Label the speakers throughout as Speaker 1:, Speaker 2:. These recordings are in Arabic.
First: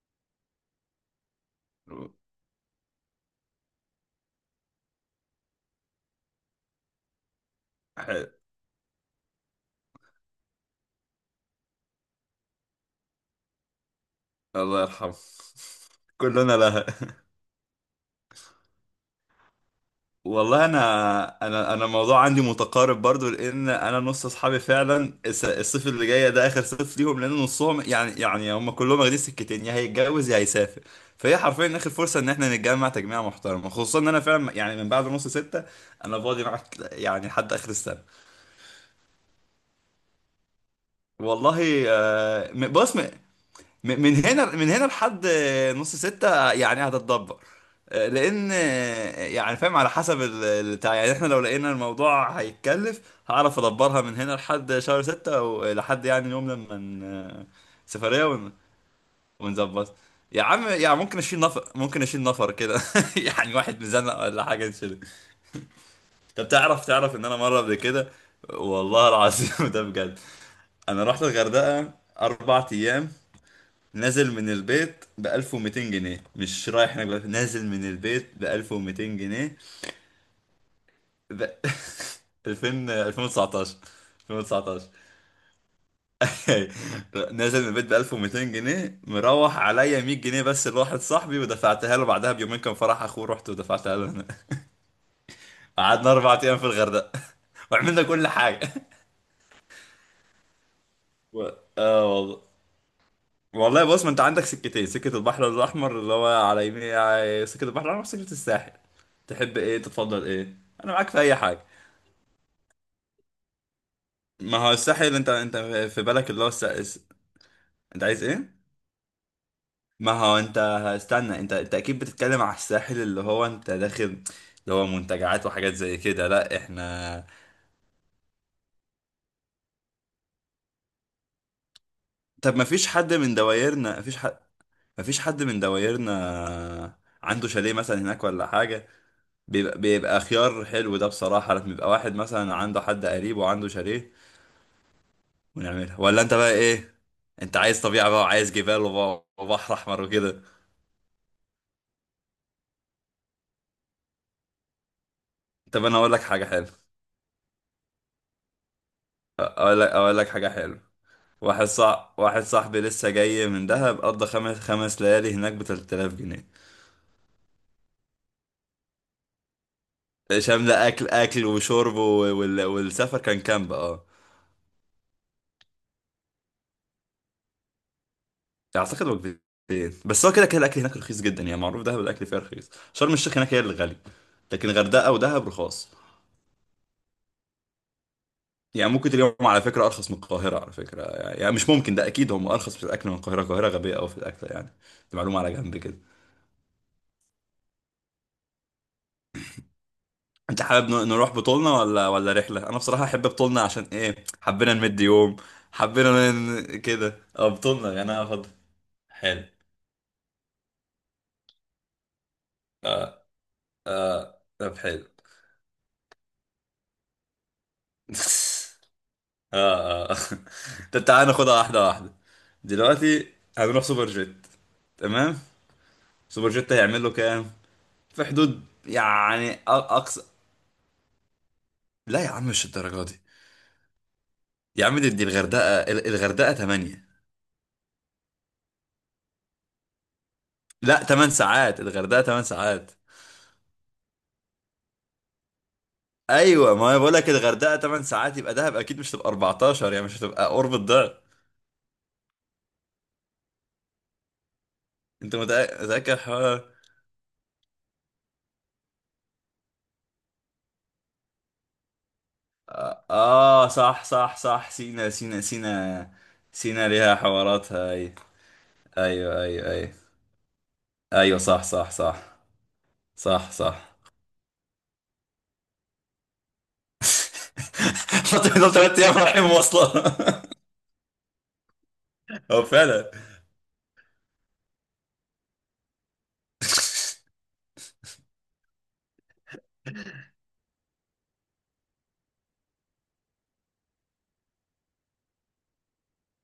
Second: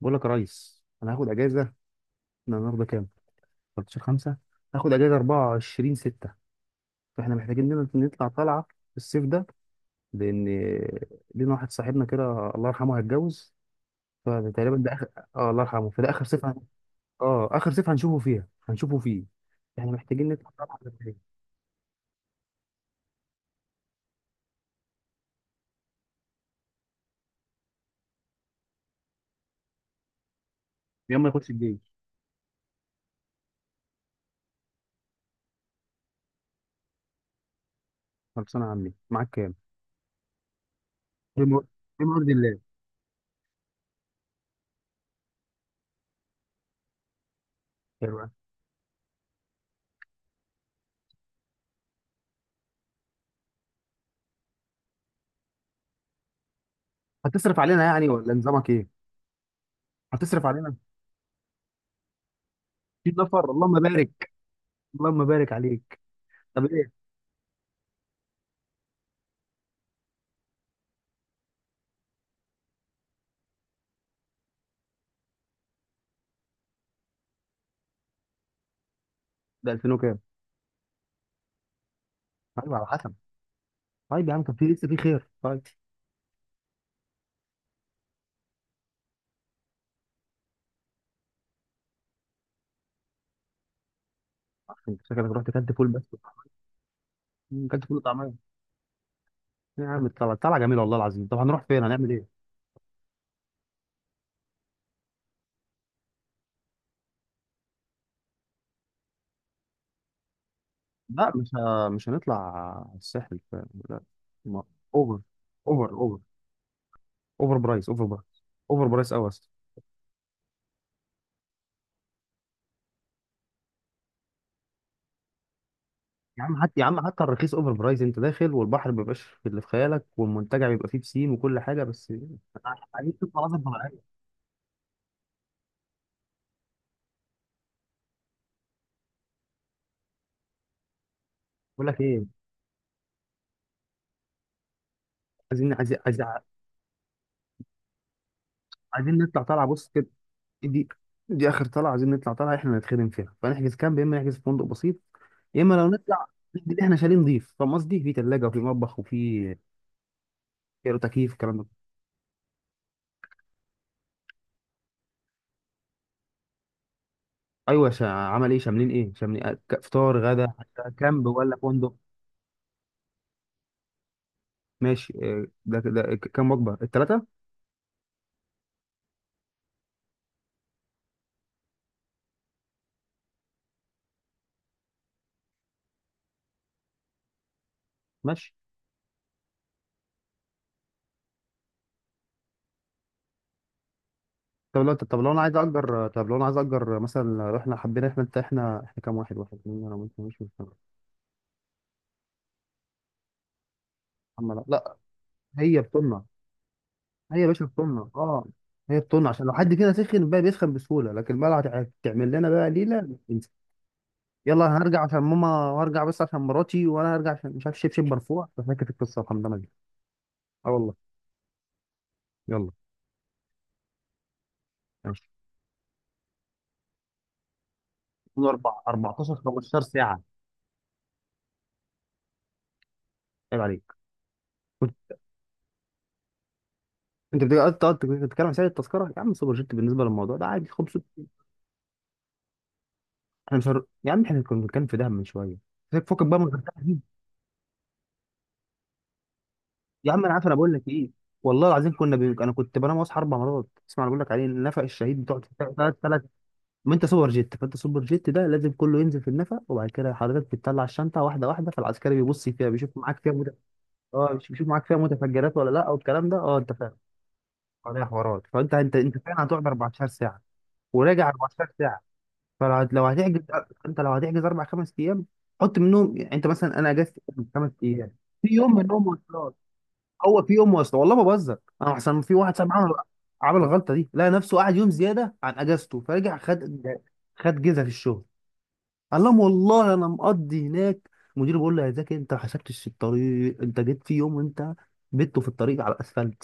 Speaker 1: بقول لك يا ريس انا هاخد اجازه. احنا النهارده كام؟ 13 5. هاخد اجازه 24 6، فاحنا محتاجين لنا
Speaker 2: حلو.
Speaker 1: نطلع طلعه في الصيف ده، لان لينا واحد صاحبنا كده الله يرحمه هيتجوز، فتقريبا
Speaker 2: الله
Speaker 1: ده اخر.
Speaker 2: يرحمه.
Speaker 1: اه الله يرحمه، فده اخر صيف
Speaker 2: كلنا لها.
Speaker 1: اه اخر صيف هنشوفه فيه. احنا محتاجين نطلع
Speaker 2: والله
Speaker 1: طلعه بدري
Speaker 2: انا الموضوع عندي متقارب برضو، لان انا نص اصحابي فعلا الصيف اللي جاي ده اخر صيف ليهم، لان نصهم يعني هم كلهم واخدين سكتين، يا هيتجوز يا هيسافر.
Speaker 1: يوم ما
Speaker 2: فهي
Speaker 1: يخش
Speaker 2: حرفيا اخر
Speaker 1: الجيش.
Speaker 2: فرصه ان احنا نتجمع تجميعه محترمه، خصوصا ان انا فعلا يعني من بعد نص ستة انا فاضي معاك يعني لحد اخر السنه.
Speaker 1: خلصانه يا عمي، معاك كام؟ بم-
Speaker 2: والله
Speaker 1: بمرضي
Speaker 2: آه،
Speaker 1: الله.
Speaker 2: بص. من هنا لحد نص ستة يعني هتتدبر. آه،
Speaker 1: حلو.
Speaker 2: لان آه، يعني فاهم على حسب البتاع. يعني احنا لو لقينا الموضوع هيتكلف هعرف ادبرها من هنا لحد شهر ستة ولحد يعني يوم لما
Speaker 1: هتصرف علينا يعني
Speaker 2: سفرية
Speaker 1: ولا نظامك ايه؟
Speaker 2: ونظبط. يا
Speaker 1: هتصرف
Speaker 2: عم
Speaker 1: علينا
Speaker 2: يعني ممكن اشيل نفر، ممكن اشيل نفر كده
Speaker 1: 60 نفر
Speaker 2: يعني،
Speaker 1: اللهم
Speaker 2: واحد مزنق
Speaker 1: بارك،
Speaker 2: ولا حاجة نشيله.
Speaker 1: اللهم بارك عليك.
Speaker 2: طب
Speaker 1: طب
Speaker 2: تعرف
Speaker 1: ايه؟
Speaker 2: تعرف ان انا مرة قبل كده، والله العظيم ده بجد. انا رحت الغردقة 4 ايام، نازل من البيت ب 1200 جنيه. مش رايح هناك بقى، نازل من البيت ب 1200 جنيه.
Speaker 1: ده 2000 وكام؟
Speaker 2: ب
Speaker 1: طيب، على
Speaker 2: 2000
Speaker 1: حسب.
Speaker 2: 2019.
Speaker 1: طيب يا عم، كان في لسه
Speaker 2: 2019.
Speaker 1: في خير طيب.
Speaker 2: نازل من البيت ب 1200 جنيه، مروح عليا 100 جنيه بس لواحد صاحبي ودفعتها له، بعدها بيومين كان فرح اخوه، رحت ودفعتها له هنا.
Speaker 1: انت شكلك رحت كلت فول بس.
Speaker 2: قعدنا 4 ايام في الغردقه
Speaker 1: مم، كلت فول
Speaker 2: وعملنا كل
Speaker 1: وطعميه.
Speaker 2: حاجه.
Speaker 1: يا عم طلع طلع جميل والله العظيم. طب
Speaker 2: و...
Speaker 1: هنروح فين؟
Speaker 2: اه
Speaker 1: هنعمل
Speaker 2: والله.
Speaker 1: ايه؟
Speaker 2: والله بص، ما انت عندك سكتين: سكة البحر الأحمر اللي هو على يمين سكة البحر الأحمر، سكة الساحل. تحب ايه؟ تتفضل ايه؟ انا معاك في
Speaker 1: لا
Speaker 2: اي حاجة.
Speaker 1: مش هنطلع الساحل لا.
Speaker 2: ما
Speaker 1: ما...
Speaker 2: هو الساحل
Speaker 1: اوفر.
Speaker 2: انت
Speaker 1: اوفر
Speaker 2: في
Speaker 1: اوفر
Speaker 2: بالك
Speaker 1: اوفر برايس، اوفر
Speaker 2: انت عايز
Speaker 1: برايس
Speaker 2: ايه؟
Speaker 1: اوفر برايس قوي اصلا.
Speaker 2: ما هو انت استنى، انت اكيد بتتكلم على الساحل اللي هو انت داخل، اللي هو منتجعات وحاجات زي كده.
Speaker 1: يا
Speaker 2: لا،
Speaker 1: عم حتى يا عم حتى
Speaker 2: احنا.
Speaker 1: الرخيص اوفر برايس، انت داخل والبحر ما بيبقاش في اللي في خيالك، والمنتجع بيبقى فيه بسين وكل حاجه بس.
Speaker 2: طب ما فيش
Speaker 1: عايزين
Speaker 2: حد
Speaker 1: نشوف
Speaker 2: من
Speaker 1: مناظر
Speaker 2: دوايرنا؟ ما
Speaker 1: طبيعيه.
Speaker 2: فيش حد؟ ما فيش حد من دوايرنا عنده شاليه مثلا هناك ولا حاجة؟ بيبقى, خيار حلو ده بصراحة، لما
Speaker 1: بقول
Speaker 2: يبقى
Speaker 1: لك
Speaker 2: واحد
Speaker 1: ايه،
Speaker 2: مثلا عنده حد قريب وعنده شاليه
Speaker 1: عايزين
Speaker 2: ونعملها.
Speaker 1: عايزين
Speaker 2: ولا
Speaker 1: عايزين
Speaker 2: انت بقى ايه؟ انت عايز طبيعة بقى وعايز جبال
Speaker 1: عايزين نطلع طالعه
Speaker 2: وبحر
Speaker 1: بص
Speaker 2: احمر
Speaker 1: كده.
Speaker 2: وكده؟
Speaker 1: دي دي اخر طلعه، عايزين نطلع طلعه احنا نتخدم فيها، فنحجز كامب يا اما نحجز في فندق بسيط، يا اما
Speaker 2: طب
Speaker 1: لو
Speaker 2: انا اقول لك
Speaker 1: نطلع
Speaker 2: حاجة
Speaker 1: نحجز
Speaker 2: حلوة.
Speaker 1: اللي احنا شايلين نضيف، فاهم قصدي؟ في ثلاجه وفي مطبخ وفي
Speaker 2: اقول لك حاجة حلوة.
Speaker 1: كيلو تكييف الكلام ده.
Speaker 2: واحد صاحبي لسه جاي من دهب قضى خمس ليالي هناك ب 3000 جنيه.
Speaker 1: ايوه، عمل ايه؟ شاملين ايه؟ شاملين فطار غدا؟
Speaker 2: شاملة
Speaker 1: حتى كامب
Speaker 2: اكل
Speaker 1: ولا فندق؟
Speaker 2: وشرب والسفر، كان كامب، اه.
Speaker 1: ماشي. آه، كام وجبه الثلاثه؟
Speaker 2: اعتقد وجبتين، بس هو كده كده الاكل هناك رخيص جدا. يعني معروف دهب الاكل فيها رخيص، شرم الشيخ هناك هي اللي غالي، لكن غردقة ودهب رخاص.
Speaker 1: ماشي.
Speaker 2: يعني ممكن اليوم على فكرة أرخص من القاهرة، على فكرة. يعني مش ممكن، ده أكيد هم أرخص في الأكل من القاهرة، القاهرة غبية أوي في الأكل يعني.
Speaker 1: طب لو
Speaker 2: دي
Speaker 1: طب لو
Speaker 2: معلومة على جنب كده.
Speaker 1: انا عايز اجر مثلا، لو احنا حبينا احنا انت احنا احنا كام واحد؟ واحد، اثنين، انا ممكن مش.
Speaker 2: أنت حابب نروح بطولنا ولا رحلة؟ أنا بصراحة أحب بطولنا، عشان إيه،
Speaker 1: محمد، لا
Speaker 2: حبينا
Speaker 1: لا،
Speaker 2: نمد يوم.
Speaker 1: هي بتمنع.
Speaker 2: كده
Speaker 1: هي يا
Speaker 2: أه
Speaker 1: باشا
Speaker 2: بطولنا يعني،
Speaker 1: الطنة،
Speaker 2: أنا
Speaker 1: اه،
Speaker 2: أفضل.
Speaker 1: هي الطنة
Speaker 2: حلو.
Speaker 1: عشان لو حد فينا سخن بقى بيسخن بسهولة، لكن بقى لو هتعمل لنا بقى ليلة مش
Speaker 2: أه
Speaker 1: هتنسى.
Speaker 2: أه
Speaker 1: يلا
Speaker 2: طب
Speaker 1: انا هرجع
Speaker 2: حلو.
Speaker 1: عشان ماما، وهرجع بس عشان مراتي، وانا هرجع عشان مش عارف شبشب مرفوع، ففاكر القصة الحمدانة دي.
Speaker 2: أه أه
Speaker 1: اه والله.
Speaker 2: طب تعالى ناخدها واحدة واحدة.
Speaker 1: يلا.
Speaker 2: دلوقتي هنروح سوبر جيت،
Speaker 1: ماشي.
Speaker 2: تمام؟ سوبر جيت هيعمل له كام؟ في
Speaker 1: كل
Speaker 2: حدود
Speaker 1: أربع، 14،
Speaker 2: يعني
Speaker 1: 15 ساعة.
Speaker 2: أقصى. لا يا عم مش الدرجة دي.
Speaker 1: عيب عليك.
Speaker 2: يا عم
Speaker 1: كنت-
Speaker 2: دي الغردقة الغردقة 8.
Speaker 1: انت بتقعد تقعد تتكلم عن سعر التذكرة؟ يا عم سوبر جيت بالنسبة للموضوع ده عادي
Speaker 2: لا،
Speaker 1: 500.
Speaker 2: 8 ساعات الغردقة، 8 ساعات.
Speaker 1: احنا مش هر... يا عم احنا كنا بنتكلم في دهب من شوية، فكك بقى من
Speaker 2: ايوه
Speaker 1: الغردقة
Speaker 2: ما انا
Speaker 1: دي.
Speaker 2: بقول لك الغردقة 8 ساعات، يبقى دهب اكيد مش هتبقى 14 يعني،
Speaker 1: يا
Speaker 2: مش
Speaker 1: عم انا عارف،
Speaker 2: هتبقى
Speaker 1: انا بقول
Speaker 2: قرب
Speaker 1: لك ايه.
Speaker 2: الضعف.
Speaker 1: والله العظيم انا كنت بنام واصحى اربع مرات اسمع. انا بقول لك عليه النفق الشهيد
Speaker 2: انت
Speaker 1: بتقعد ثلاث
Speaker 2: متأكد
Speaker 1: ثلاث
Speaker 2: حوار؟
Speaker 1: ما انت سوبر جيت، فانت سوبر جيت ده لازم كله ينزل في النفق، وبعد كده حضرتك بتطلع الشنطه واحده واحده، فالعسكري بيبص فيها بيشوف
Speaker 2: اه
Speaker 1: معاك فيها
Speaker 2: آه، صح
Speaker 1: اه
Speaker 2: صح
Speaker 1: مش بيشوف
Speaker 2: صح.
Speaker 1: معاك فيها
Speaker 2: سينا سينا
Speaker 1: متفجرات ولا لا
Speaker 2: سينا.
Speaker 1: والكلام ده، اه انت
Speaker 2: سينا
Speaker 1: فاهم.
Speaker 2: ليها حواراتها
Speaker 1: عليها
Speaker 2: اي.
Speaker 1: حوارات. فانت انت انت
Speaker 2: ايوه
Speaker 1: فعلا هتقعد
Speaker 2: ايوه ايوه.
Speaker 1: 14 ساعه وراجع
Speaker 2: ايوه صح
Speaker 1: 14
Speaker 2: صح
Speaker 1: ساعه.
Speaker 2: صح.
Speaker 1: فلو هتحجز،
Speaker 2: صح صح.
Speaker 1: انت لو هتحجز اربع خمس ايام، حط منهم يعني، انت مثلا انا اجازتي خمس ايام
Speaker 2: حط
Speaker 1: في يوم
Speaker 2: 3
Speaker 1: منهم.
Speaker 2: ايام رايحين مواصلة.
Speaker 1: هو في يوم واسطه، والله ما بهزر، انا احسن في واحد
Speaker 2: هو
Speaker 1: صاحبي عمل،
Speaker 2: فعلا.
Speaker 1: عمل الغلطه دي لقى نفسه قعد يوم زياده عن اجازته، فرجع خد، خد جزء في الشغل. قال لهم والله انا مقضي هناك. المدير بيقول له يا زكي، انت ما حسبتش الطريق؟ انت جيت في يوم وانت بيته في الطريق على الاسفلت.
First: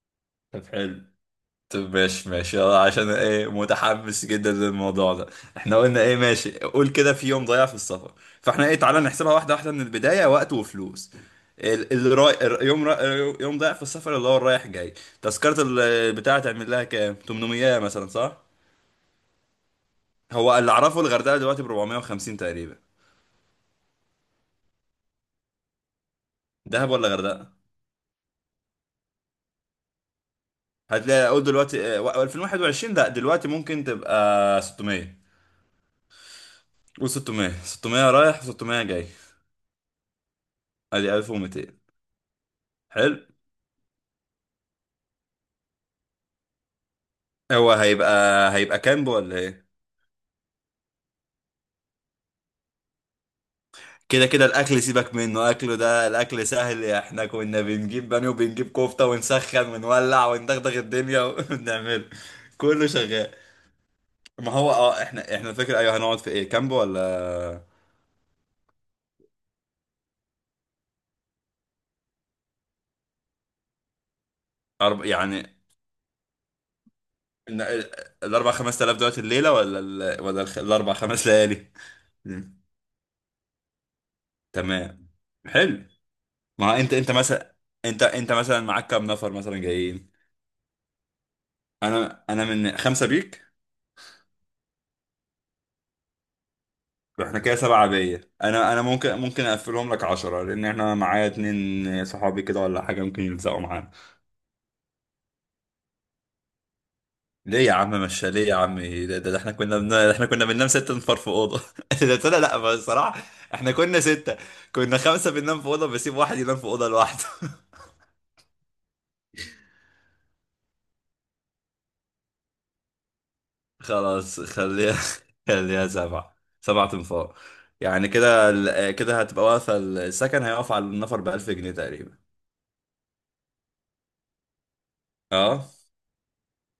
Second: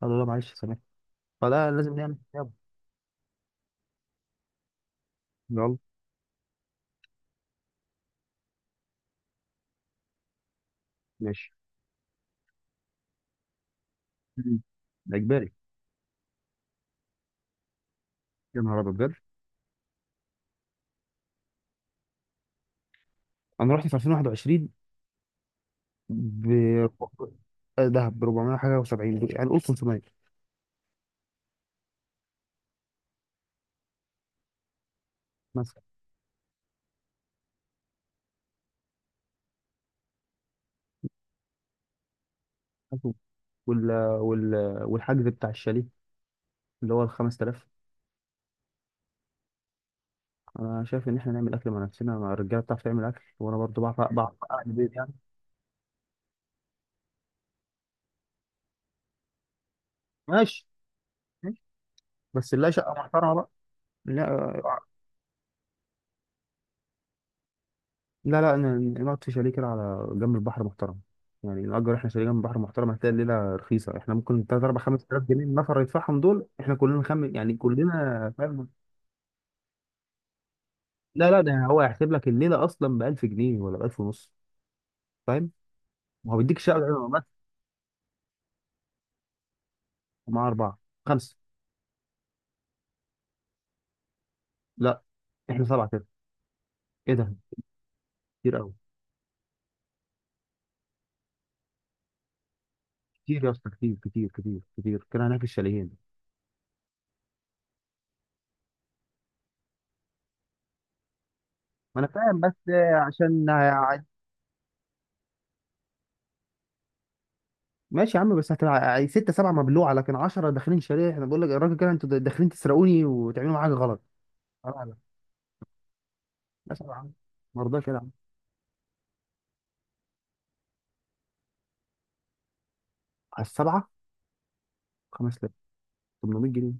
Speaker 1: قال له لا، معلش
Speaker 2: طب
Speaker 1: سامحني.
Speaker 2: حلو.
Speaker 1: فلا،
Speaker 2: طب
Speaker 1: لازم نعمل
Speaker 2: ماشي
Speaker 1: حساب.
Speaker 2: ماشي يلا، عشان ايه متحمس جدا للموضوع ده.
Speaker 1: يلا.
Speaker 2: احنا قلنا ايه؟ ماشي، قول كده في يوم ضايع في السفر. فاحنا ايه، تعالى نحسبها واحدة واحدة من البداية، وقت وفلوس.
Speaker 1: ماشي.
Speaker 2: ال- الراي... الر- يوم را... يوم ضايع في السفر اللي هو
Speaker 1: مم.
Speaker 2: الرايح جاي.
Speaker 1: ده اجباري.
Speaker 2: تذكرة بتاعة تعمل لها كام، 800 مثلا، صح؟
Speaker 1: يا نهار ابيض بجد.
Speaker 2: هو اللي اعرفه الغردقة دلوقتي ب 450 تقريبا.
Speaker 1: انا رحت في 2021 ب.
Speaker 2: دهب ولا غردقة؟
Speaker 1: دهب ب 400 حاجه و70، يعني قول 500
Speaker 2: هتلاقي، اقول دلوقتي اه، 2021، لا دلوقتي ممكن تبقى 600. قول 600. 600 رايح 600 جاي، ادي 1200.
Speaker 1: مثلا.
Speaker 2: حلو.
Speaker 1: وال... وال... والحجز بتاع الشاليه اللي هو ال 5000.
Speaker 2: هو هيبقى هيبقى كامب ولا ايه؟
Speaker 1: انا شايف ان احنا نعمل اكل مع نفسنا، ما الرجاله بتعرف تعمل اكل، وانا برضو بعرف،
Speaker 2: كده
Speaker 1: بعرف
Speaker 2: كده
Speaker 1: اعمل
Speaker 2: الاكل
Speaker 1: بيت يعني.
Speaker 2: سيبك منه، اكله، ده الاكل سهل، احنا كنا بنجيب بانيه وبنجيب كفته ونسخن ونولع
Speaker 1: ماشي،
Speaker 2: وندغدغ الدنيا
Speaker 1: ماشي،
Speaker 2: ونعمله.
Speaker 1: بس نلاقي
Speaker 2: كله
Speaker 1: شقه
Speaker 2: شغال.
Speaker 1: محترمه بقى.
Speaker 2: ما هو
Speaker 1: لا
Speaker 2: اه احنا فاكر ايوه هنقعد في ايه، كامب ولا
Speaker 1: لا لا، نقعد في شاليه كده على جنب البحر محترم، يعني نأجر احنا شاليه جنب البحر محترم، هتلاقي الليله رخيصه. احنا ممكن 3 4 5000 جنيه
Speaker 2: يعني،
Speaker 1: النفر يدفعهم دول، احنا كلنا خم يعني
Speaker 2: ن-
Speaker 1: كلنا
Speaker 2: الاربع
Speaker 1: فاهم.
Speaker 2: خمس تلاف دلوقتي الليله ولا الاربع خمس
Speaker 1: لا لا، ده
Speaker 2: ليالي؟
Speaker 1: هو هيحسب لك
Speaker 2: مم.
Speaker 1: الليله اصلا ب 1000 جنيه ولا ب 1000 ونص،
Speaker 2: تمام.
Speaker 1: فاهم؟
Speaker 2: حلو.
Speaker 1: وهو بيديك
Speaker 2: ما انت
Speaker 1: شقه بس.
Speaker 2: مثلا، انت مثلا معاك كام نفر مثلا جايين؟
Speaker 1: مع اربعه، خمسه.
Speaker 2: انا من خمسه بيك.
Speaker 1: لا، احنا سبعه. ايه ده؟
Speaker 2: احنا كده سبعة عادية،
Speaker 1: كتير قوي،
Speaker 2: انا ممكن، ممكن اقفلهم لك 10، لان احنا معايا اتنين صحابي كده ولا حاجة ممكن
Speaker 1: كتير يا
Speaker 2: يلزقوا
Speaker 1: اسطى،
Speaker 2: معانا.
Speaker 1: كتير كده هناك الشاليهين.
Speaker 2: ليه يا عم؟ مش ليه يا عم؟ ده احنا ده احنا كنا بننام 6 نفار في اوضة.
Speaker 1: ما انا
Speaker 2: ده
Speaker 1: فاهم،
Speaker 2: لا
Speaker 1: بس
Speaker 2: لا، بس الصراحة
Speaker 1: عشان
Speaker 2: احنا كنا ستة، كنا خمسة بننام في اوضة بسيب واحد ينام في اوضة لوحده.
Speaker 1: ماشي يا عم، بس هتبقى ستة سبعة مبلوعة، لكن 10 داخلين شاليه احنا بقول لك يا راجل كده انتوا داخلين تسرقوني وتعملوا معايا حاجة غلط.
Speaker 2: خلاص
Speaker 1: لا لا
Speaker 2: خليها،
Speaker 1: لا.
Speaker 2: خليها سبعة،
Speaker 1: لا
Speaker 2: سبعة
Speaker 1: سبعة يا عم.
Speaker 2: انفار
Speaker 1: ما رضاش
Speaker 2: يعني
Speaker 1: يلعب.
Speaker 2: كده كده هتبقى واقفة. السكن هيقف على النفر ب 1000 جنيه تقريبا.
Speaker 1: على السبعة 5000.
Speaker 2: اه.
Speaker 1: 800 جنيه.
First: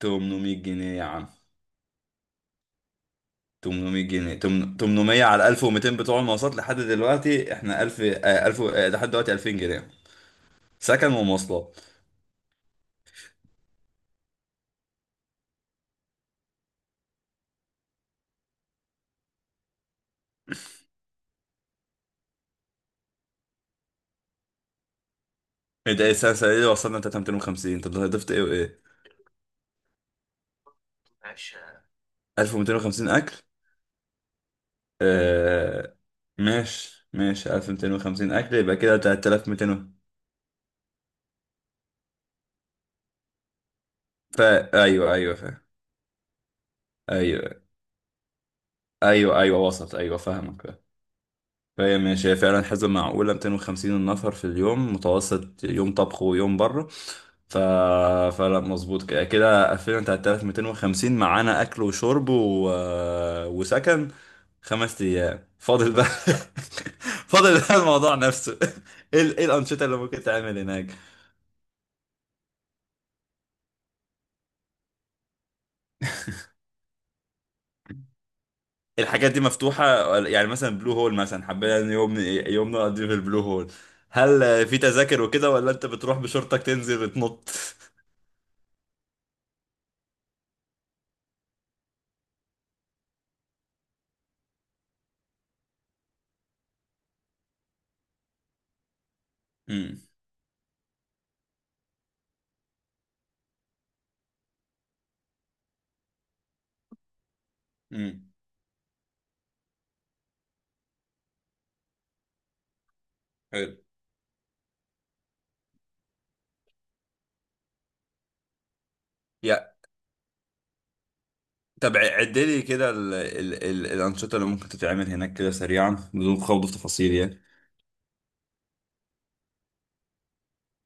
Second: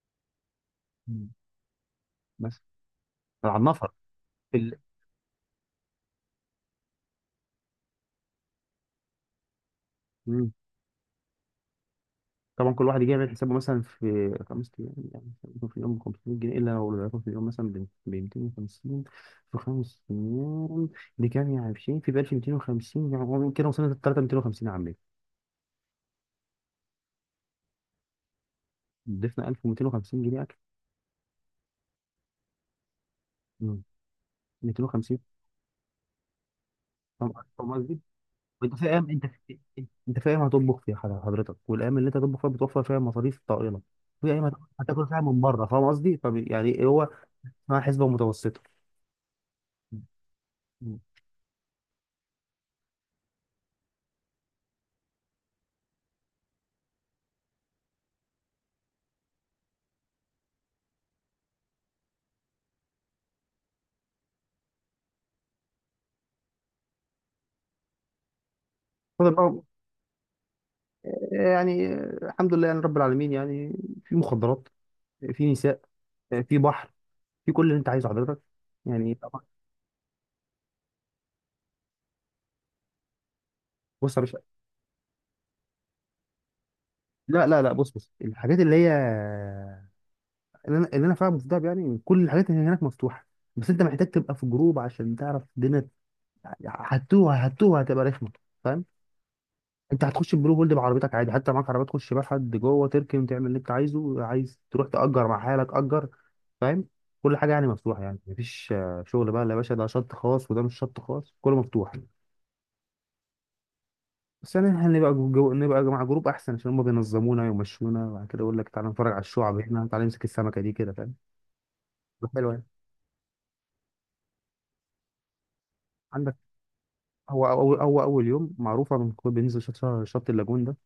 Speaker 2: 800 جنيه يا عم.
Speaker 1: مم. بس على النفر.
Speaker 2: 800 جنيه،
Speaker 1: في ال...
Speaker 2: 800 على 1200 بتوع المواصلات، لحد دلوقتي احنا 1000 آه، 1000 آه، لحد دلوقتي 2000 جنيه
Speaker 1: مم.
Speaker 2: سكن ومواصلات.
Speaker 1: طبعا كل واحد يجي يعمل حسابه، مثلا في خمس ايام يعني يكون في اليوم 500 جنيه، الا لو يكون في اليوم مثلا ب 250 في خمس ايام دي كام؟ يعني في شيء في ب 1250. يعني هو كده وصلنا ل 3250 يا عمي.
Speaker 2: انت ايه السنه؟ السنة دي وصلنا 3250، طب ضفت ايه وايه؟
Speaker 1: ضفنا 1250 جنيه اكل.
Speaker 2: 1250 اكل،
Speaker 1: مم. 250.
Speaker 2: اه. ماشي
Speaker 1: فاهم.
Speaker 2: ماشي،
Speaker 1: فاهم قصدي؟
Speaker 2: 1250 اكل
Speaker 1: وانت
Speaker 2: يبقى كده
Speaker 1: فاهم، انت
Speaker 2: 3200.
Speaker 1: انت فاهم هتطبخ فيها، حضرتك والايام اللي انت هتطبخ فيها بتوفر فيها مصاريف طائله. في ايام
Speaker 2: فا
Speaker 1: هتاكل
Speaker 2: ايوه
Speaker 1: فيها
Speaker 2: ايوه
Speaker 1: من
Speaker 2: فاهم.
Speaker 1: بره، فاهم قصدي؟ يعني إيه، هو
Speaker 2: ايوه
Speaker 1: اسمها حسبه متوسطه.
Speaker 2: ايوه ايوه وصلت، ايوه فاهمك.
Speaker 1: مم.
Speaker 2: فهي ماشي، هي فعلا حسبة معقولة. 250 نفر في اليوم، متوسط يوم طبخ ويوم بره. ف... فلا مظبوط. كده قفلنا على 3250 معانا أكل وشرب وسكن. خمس أيام فاضل بقى. فاضل بقى الموضوع نفسه. ايه
Speaker 1: اتفضل
Speaker 2: إيه
Speaker 1: بقى.
Speaker 2: الأنشطة اللي ممكن تعمل هناك؟
Speaker 1: يعني الحمد لله يعني رب العالمين يعني. في مخدرات، في نساء، في بحر، في كل اللي انت عايزه حضرتك، يعني
Speaker 2: الحاجات دي
Speaker 1: طبعا.
Speaker 2: مفتوحة يعني، مثلا بلو هول مثلا حبينا إن يوم، يوم نقضيه في البلو هول.
Speaker 1: بص يا باشا.
Speaker 2: هل في تذاكر وكده، ولا انت بتروح بشورتك تنزل
Speaker 1: لا
Speaker 2: تنط؟
Speaker 1: لا لا، بص الحاجات اللي هي، اللي انا فاهمه في دهب يعني كل الحاجات اللي هناك مفتوحه. بس انت محتاج تبقى في جروب عشان تعرف الدنيا، هتوه هتبقى رخمه، فاهم؟ انت هتخش البلو هولد بعربيتك عادي، حتى معاك عربيه تخش بيها حد جوه، تركن تعمل اللي انت عايزه، عايز تروح تأجر مع حالك أجر، فاهم؟ كل حاجه يعني مفتوحه، يعني
Speaker 2: امم،
Speaker 1: مفيش شغل بقى لا يا باشا ده شط خاص وده مش شط خاص، كله مفتوح.
Speaker 2: حلو.
Speaker 1: بس يعني احنا نبقى نبقى مع جروب احسن، عشان هم بينظمونا ويمشونا، وبعد كده يقول لك تعالى نتفرج على الشعب
Speaker 2: يا
Speaker 1: هنا، تعالى نمسك السمكه دي كده، فاهم؟
Speaker 2: طب
Speaker 1: تبقى
Speaker 2: عد
Speaker 1: حلوه
Speaker 2: لي
Speaker 1: يعني.
Speaker 2: كده الأنشطة اللي ممكن تتعمل هناك كده سريعا
Speaker 1: عندك،
Speaker 2: بدون خوض في تفاصيل يعني.
Speaker 1: هو اول يوم معروفه بنكون بننزل شط اللاجون ده،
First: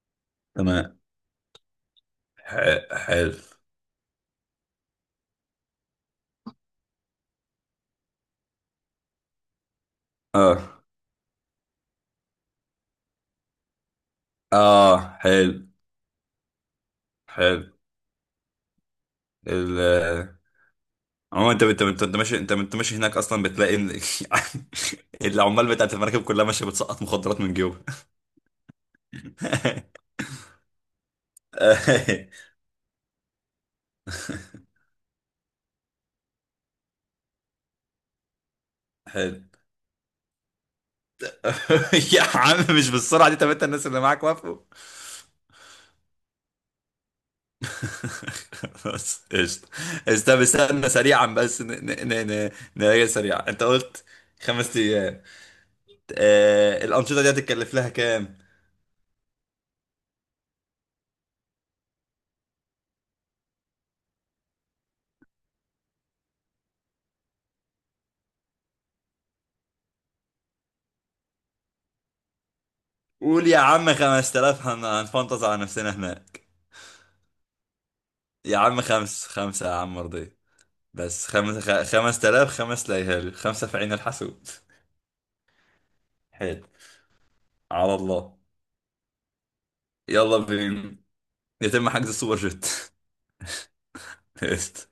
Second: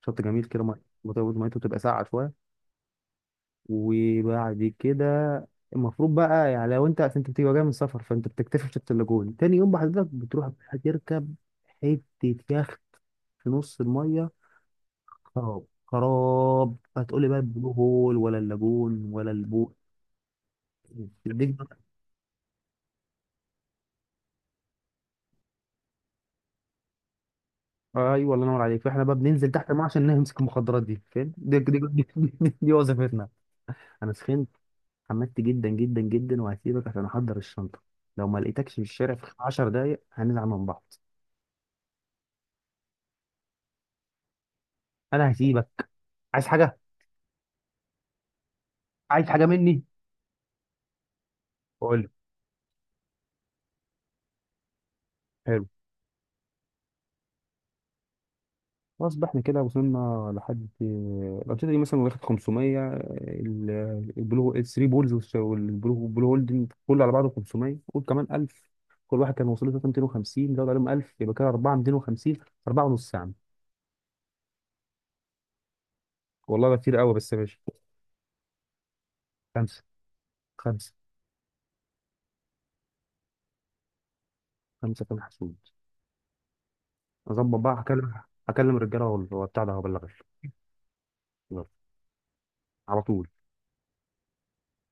Speaker 1: شط جميل كده،
Speaker 2: تمام.
Speaker 1: ميته بتبقى ساقعه شويه.
Speaker 2: حلو.
Speaker 1: وبعد كده المفروض بقى، يعني لو انت اصل انت بتبقى جاي من سفر، فانت بتكتشف شط اللاجون تاني يوم، بحضرتك بتروح
Speaker 2: اه
Speaker 1: تركب حتة يخت في نص المية،
Speaker 2: اه. حلو.
Speaker 1: خراب خراب. هتقولي بقى
Speaker 2: حلو.
Speaker 1: البلو هول ولا اللاجون ولا البو
Speaker 2: ال.
Speaker 1: دي
Speaker 2: عموما
Speaker 1: بقى-
Speaker 2: انت ماشي هناك، اصلا بتلاقي ان العمال بتاعت المراكب كلها ماشيه بتسقط مخدرات من جيوبها.
Speaker 1: ايوه الله ينور عليك. فاحنا بقى بننزل تحت الميه عشان نمسك المخدرات دي، فاهم؟ دي وظيفتنا. انا سخنت، حمدت جدا جدا جدا، وهسيبك عشان احضر الشنطه. لو ما لقيتكش في الشارع في
Speaker 2: حلو.
Speaker 1: 10 دقايق هنزعل من بعض.
Speaker 2: يا عم مش بالسرعه دي، طب انت الناس اللي معاك وافقوا؟
Speaker 1: انا هسيبك. عايز حاجه؟
Speaker 2: بس
Speaker 1: عايز حاجه
Speaker 2: قشطة.
Speaker 1: مني؟
Speaker 2: قشطة، بس استنى سريعا، بس
Speaker 1: قول لي.
Speaker 2: نراجع سريعا، انت قلت خمس ايام
Speaker 1: حلو.
Speaker 2: آه الانشطة دي هتتكلف لها كام؟
Speaker 1: خلاص بقى احنا كده وصلنا لحد الأنشطة دي، مثلا واخد 500 ال، البلو الثري بولز والبلو هولدنج كله على بعضه 500، قول كمان 1000. كل واحد كان وصل له 250، زود عليهم 1000، يبقى كده 4 250، 4 ونص يا عم.
Speaker 2: قول يا عم 5000 هنفنطز على نفسنا هناك.
Speaker 1: والله ده كتير قوي، بس ماشي.
Speaker 2: يا عم خمسة يا
Speaker 1: خمسة.
Speaker 2: عم مرضي.
Speaker 1: خمسة.
Speaker 2: بس 5000 خمس ليالي، خمسة في عين الحسود.
Speaker 1: خمسة كان حسود.
Speaker 2: حلو.
Speaker 1: أظبط بقى،
Speaker 2: على
Speaker 1: هكلم
Speaker 2: الله.
Speaker 1: هكلم الرجالة وبتاع ده وأبلغك.
Speaker 2: يلا بينا،
Speaker 1: يلا.
Speaker 2: يتم حجز السوبر جيت.
Speaker 1: على طول.
Speaker 2: قشطة.